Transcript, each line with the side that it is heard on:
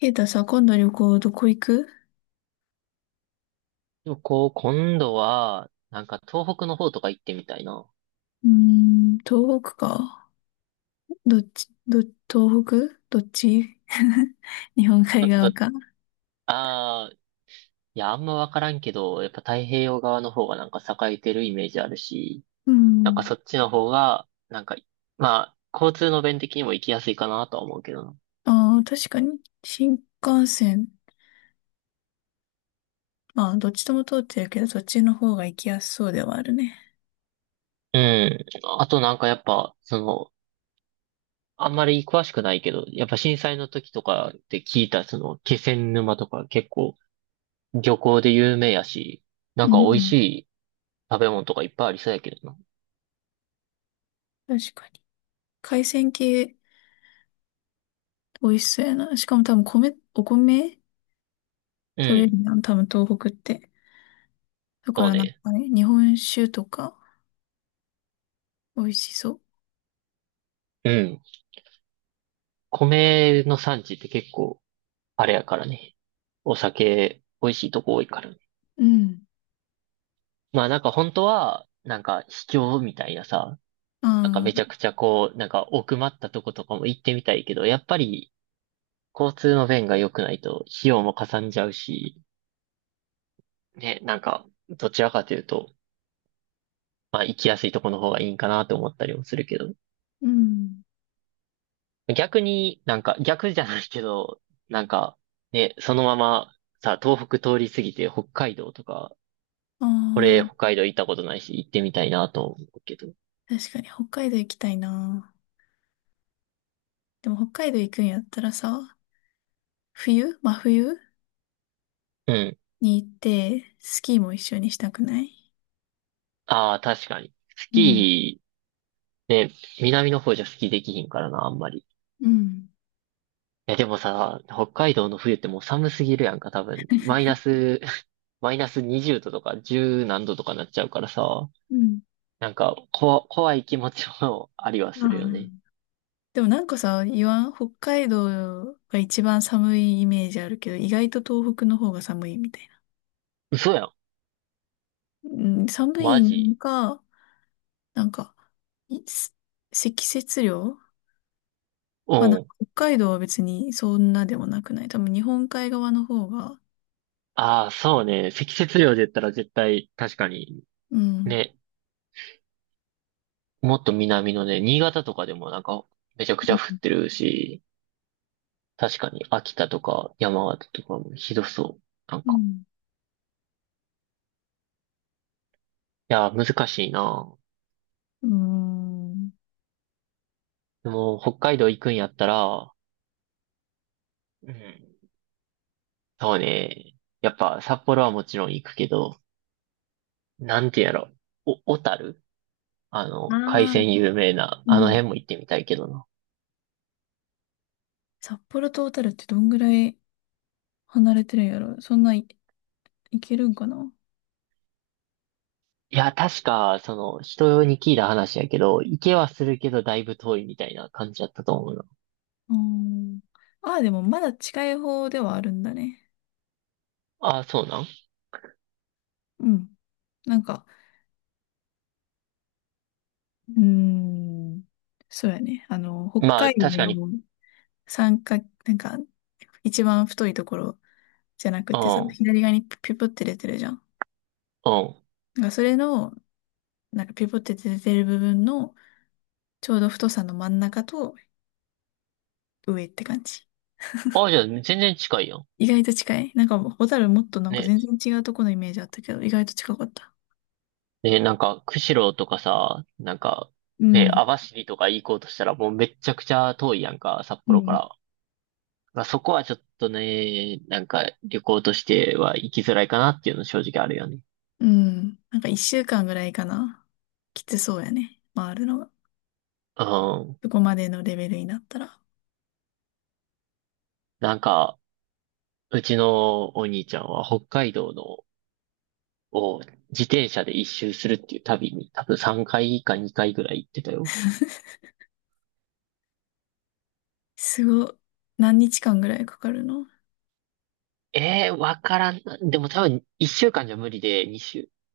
left: ケイタさ、今度旅行どこ行く？
right: でもこう、今度は、なんか東北の方とか行ってみたいな。
left: うーん、東北か。どっち、東北どっち？ 日本海
right: だ、
left: 側
right: だ、
left: か。
right: ああ、いや、あんまわからんけど、やっぱ太平洋側の方がなんか栄えてるイメージあるし、
left: う
right: なんか
left: ん。
right: そっちの方が、なんか、まあ、交通の便的にも行きやすいかなとは思うけどな。
left: ああ、確かに、新幹線。まあ、どっちとも通ってるけど、そっちの方が行きやすそうではあるね。
right: うん。あとなんかやっぱ、その、あんまり詳しくないけど、やっぱ震災の時とかって聞いた、その、気仙沼とか結構漁港で有名やし、なん
left: う
right: か美味し
left: ん。
right: い食べ物とかいっぱいありそうやけどな。
left: 確かに。海鮮系、美味しそうやな。しかも多分米、お米
right: う
left: 取れ
right: ん。
left: るやん。多分東北って。だか
right: そう
left: らなん
right: ね。
left: かね、日本酒とか、美味しそう。
right: うん。米の産地って結構、あれやからね。お酒、美味しいとこ多いからね。
left: うん。
right: まあなんか本当は、なんか秘境みたいなさ、なんか
left: あ
right: めちゃ
left: あ、
right: くちゃこう、なんか奥まったとことかも行ってみたいけど、やっぱり交通の便が良くないと費用もかさんじゃうし、ね、なんかどちらかというと、まあ行きやすいとこの方がいいんかなと思ったりもするけど、
left: うん。
right: 逆になんか逆じゃないけど、なんかね、そのままさ、東北通り過ぎて北海道とか、
left: あ
right: 俺、北
left: あ、
right: 海道行ったことないし、行ってみたいなと思うけど。
left: 確かに北海道行きたいな。でも北海道行くんやったらさ、冬真冬
right: うん。
left: に行って、スキーも一緒にしたくない？
right: ああ、確かに。ス
left: うん、
right: キー、ね、南の方じゃスキーできひんからな、あんまり。い
left: うん、
right: や、でもさ、北海道の冬ってもう寒すぎるやんか、多分。マイナス、マイナス20度とか10何度とかなっちゃうからさ、
left: うん。
right: なんか、怖い気持ちもありは
left: あ
right: する
left: あ、
right: よね。
left: でもなんかさ、言わん北海道が一番寒いイメージあるけど、意外と東北の方が寒いみたいな。
right: 嘘やん。
left: うん、寒
right: マ
left: い
right: ジ？
left: のか、なんか、いす積雪量
right: う
left: はなんか
right: ん。
left: 北海道は別にそんなでもなくない？多分日本海側の方が、
right: ああ、そうね。積雪量で言ったら絶対、確かに、
left: うん。
right: ね、もっと南のね、新潟とかでもなんかめちゃくちゃ降ってるし、確かに秋田とか山形とかもひどそう。なん
left: う
right: か。
left: ん。
right: いや、難しいな。
left: うーん。
right: でも、北海道行くんやったら、うん。そうね。やっぱ札幌はもちろん行くけど、なんてやろ。小樽、あ
left: あ
right: の、海
left: あ、
right: 鮮有名な、
left: う
right: あの
left: ん。
right: 辺も行ってみたいけどな。
left: 札幌と小樽ってどんぐらい離れてるんやろ？そんないいけるんかな？
right: いや、確か、その、人に聞いた話やけど、行けはするけど、だいぶ遠いみたいな感じだったと思うな。
left: あー、ああ、でもまだ近い方ではあるんだね。
right: ああ、そうなん？
left: うん。なんか、うーん。そうやね。あの、北
right: まあ、
left: 海
right: 確
left: 道
right: かに、
left: の三角、なんか、一番太いところじゃなく
right: う
left: てさ、
right: ん。
left: 左側にピポって出てるじゃん。
right: うん。
left: なんかそれの、なんかピポって出てる部分のちょうど太さの真ん中と上って感じ。
right: あ、じゃあ、全然近いやん。
left: 意外と近い。なんか、ホタルもっとなんか
right: ね。
left: 全然違うとこのイメージあったけど、意外と近かった。
right: ね、なんか、釧路とかさ、なんか、
left: う
right: ね、
left: ん。
right: 網走とか行こうとしたらもうめっちゃくちゃ遠いやんか、札
left: う
right: 幌か
left: ん。
right: ら。まあ、そこはちょっとね、なんか、旅行としては行きづらいかなっていうの正直あるよね。
left: うん。なんか一週間ぐらいかな。きつそうやね。回るのが。
right: うん。
left: そこまでのレベルになったら。
right: なんか、うちのお兄ちゃんは北海道の、を自転車で一周するっていう旅に多分3回か2回ぐらい行ってたよ。
left: すごい。何日間ぐらいかかるの？
right: ええー、わからんな。でも多分1週間じゃ無理で、2そ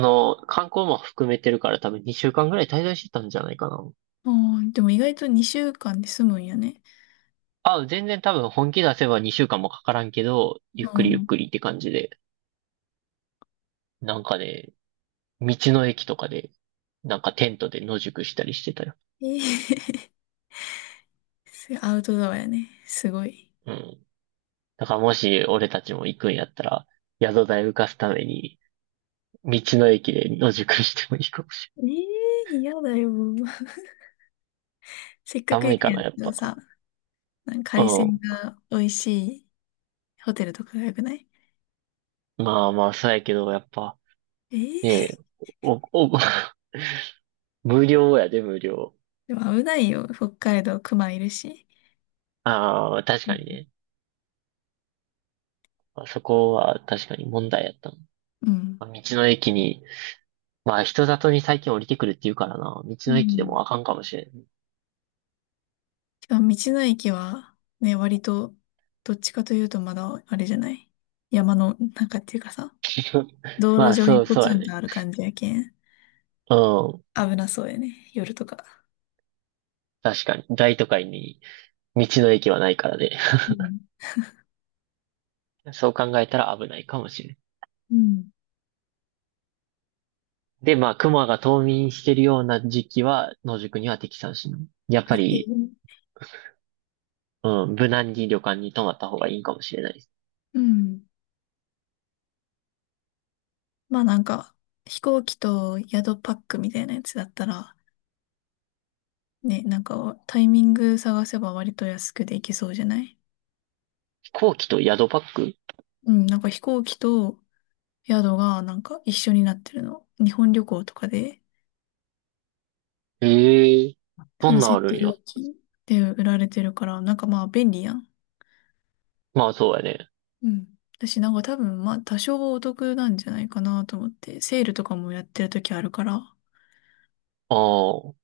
right: の、観光も含めてるから多分2週間ぐらい滞在してたんじゃないかな。
left: あー、でも意外と2週間で済むんやね。
right: あ、全然多分本気出せば2週間もかからんけど、ゆっ
left: う
right: くりゆっ
left: ん。
right: くりって感じで、なんかね、道の駅とかで、なんかテントで野宿したりしてたよ。
left: ええー。 アウトドアやね。すごい。
right: うん。だからもし俺たちも行くんやったら、宿代浮かすために、道の駅で野宿してもいいかもしれ
left: ええー、嫌だよ。せっか
right: ない。
left: く
right: 寒
left: 行
right: い
left: くん
right: か
left: やっ
right: な、やっ
left: たらさ、
right: ぱ。
left: なんか海鮮
right: う
left: が美味しいホテルとかが良くない？
right: ん。まあまあ、そうやけど、やっぱ、
left: え
right: ねえ、
left: え。
right: お、お、無料やで、無料。
left: でも危ないよ。北海道、熊いるし。
right: ああ、確
left: う
right: かに
left: ん。
right: ね。まあ、そこは確かに問題やったの、
left: うん。
right: まあ、道の駅に、まあ人里に最近降りてくるって言うからな。道
left: う
right: の駅でも
left: ん。
right: あかんかもしれん。
left: しかも道の駅は、ね、割と、どっちかというとまだ、あれじゃない？山の中っていうかさ、道
right: ま
left: 路
right: あ
left: 上に
right: そう、
left: ポ
right: そう
left: ツ
right: や
left: ンと
right: ね。
left: ある感じやけん。
right: うん。
left: 危なそうやね。夜とか。
right: 確かに。大都会に道の駅はないからで。
left: うん
right: そう考えたら危ないかもしれん。
left: うん、
right: で、まあ、熊が冬眠してるような時期は、野宿には適さんしない。やっ
left: あ
right: ぱ
left: って、
right: り、うん、無難に旅館に泊まった方がいいかもしれないです。
left: うん。まあなんか、飛行機と宿パックみたいなやつだったら、ね、なんかタイミング探せば割と安くで行けそうじゃない？
right: 飛行機と宿パック、
left: うん、なんか飛行機と宿がなんか一緒になってるの。日本旅行とかで、
right: ええー、
left: そ
right: そ
left: の
right: んな
left: セ
right: んあ
left: ッ
right: る
left: ト
right: んや。
left: 料金で売られてるから、なんかまあ便利やん。
right: まあ、そうやね。
left: うん。私なんか多分まあ多少お得なんじゃないかなと思って、セールとかもやってる時あるから、
right: ああ、ど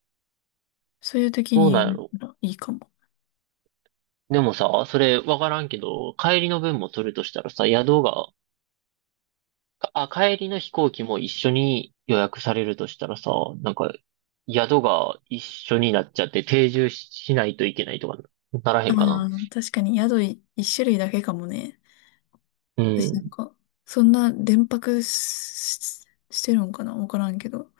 left: そういう時
right: う
left: にや
right: なんやろ？
left: ったらいいかも。
right: でもさ、それわからんけど、帰りの分も取るとしたらさ、宿が、あ、帰りの飛行機も一緒に予約されるとしたらさ、なんか、宿が一緒になっちゃって定住ししないといけないとかならへ
left: あ
right: んかな。
left: あ、確かに一種類だけかもね。
right: う
left: 私なん
right: ん。
left: か、そんな連泊し、してるんかなわからんけど。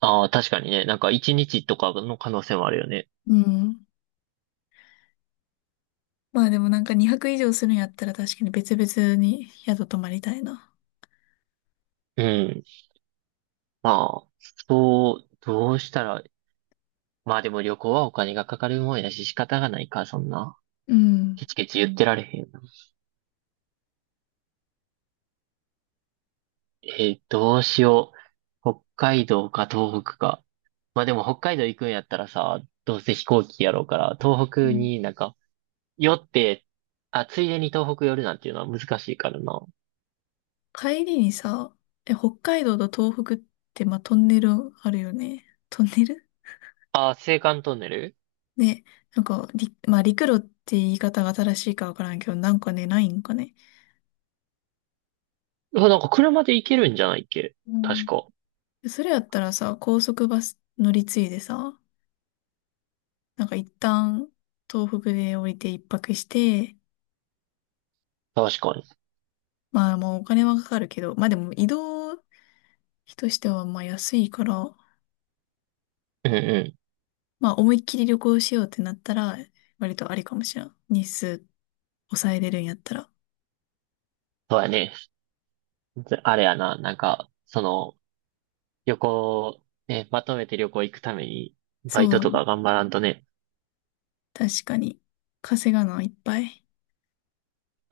right: ああ、確かにね。なんか一日とかの可能性もあるよね。
left: うん。まあでもなんか2泊以上するんやったら確かに別々に宿泊まりたいな。
right: うん。まあ、そう、どうしたら、まあでも旅行はお金がかかるもんやし仕方がないか、そんな。
left: うん。
right: ケチケチ言ってられへんよな。えどうしよう。北海道か東北か。まあでも北海道行くんやったらさ、どうせ飛行機やろうから、東
left: う
right: 北
left: ん、
right: になんか、寄って、あ、ついでに東北寄るなんていうのは難しいからな。
left: 帰りにさ、え、北海道と東北って、まあ、トンネルあるよね。トンネル
right: あ、青函トンネル、
left: ね、なんか、まあ、陸路って言い方が正しいかわからんけど、なんかね、ないんかね。
right: うわなんか車で行けるんじゃないっけ？
left: う
right: 確
left: ん、
right: か。
left: それやったらさ、高速バス乗り継いでさ、なんか一旦東北で降りて一泊して、
right: 確かに。
left: まあもうお金はかかるけど、まあでも移動費としてはまあ安いから、
right: うんうん。
left: まあ思いっきり旅行しようってなったら、割とありかもしれん。日数抑えれるんやったら。
right: そうやね。ずあれやな、なんか、その、旅行、ね、まとめて旅行行くために、
left: そ
right: バイトとか
left: う、
right: 頑張らんとね、
left: 確かに。稼がないっぱい。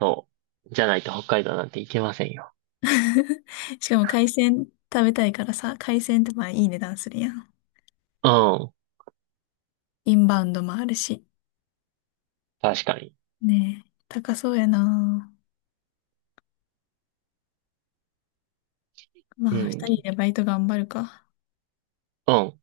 right: そう。じゃないと北海道なんて行けませんよ。
left: しかも海鮮食べたいからさ、海鮮ってまあいい値段するやん。
right: うん。
left: インバウンドもあるし。
right: 確かに。
left: ねえ、高そうやな。
right: う
left: まあ、
right: ん。
left: 二人でバイト頑張るか。
right: うん。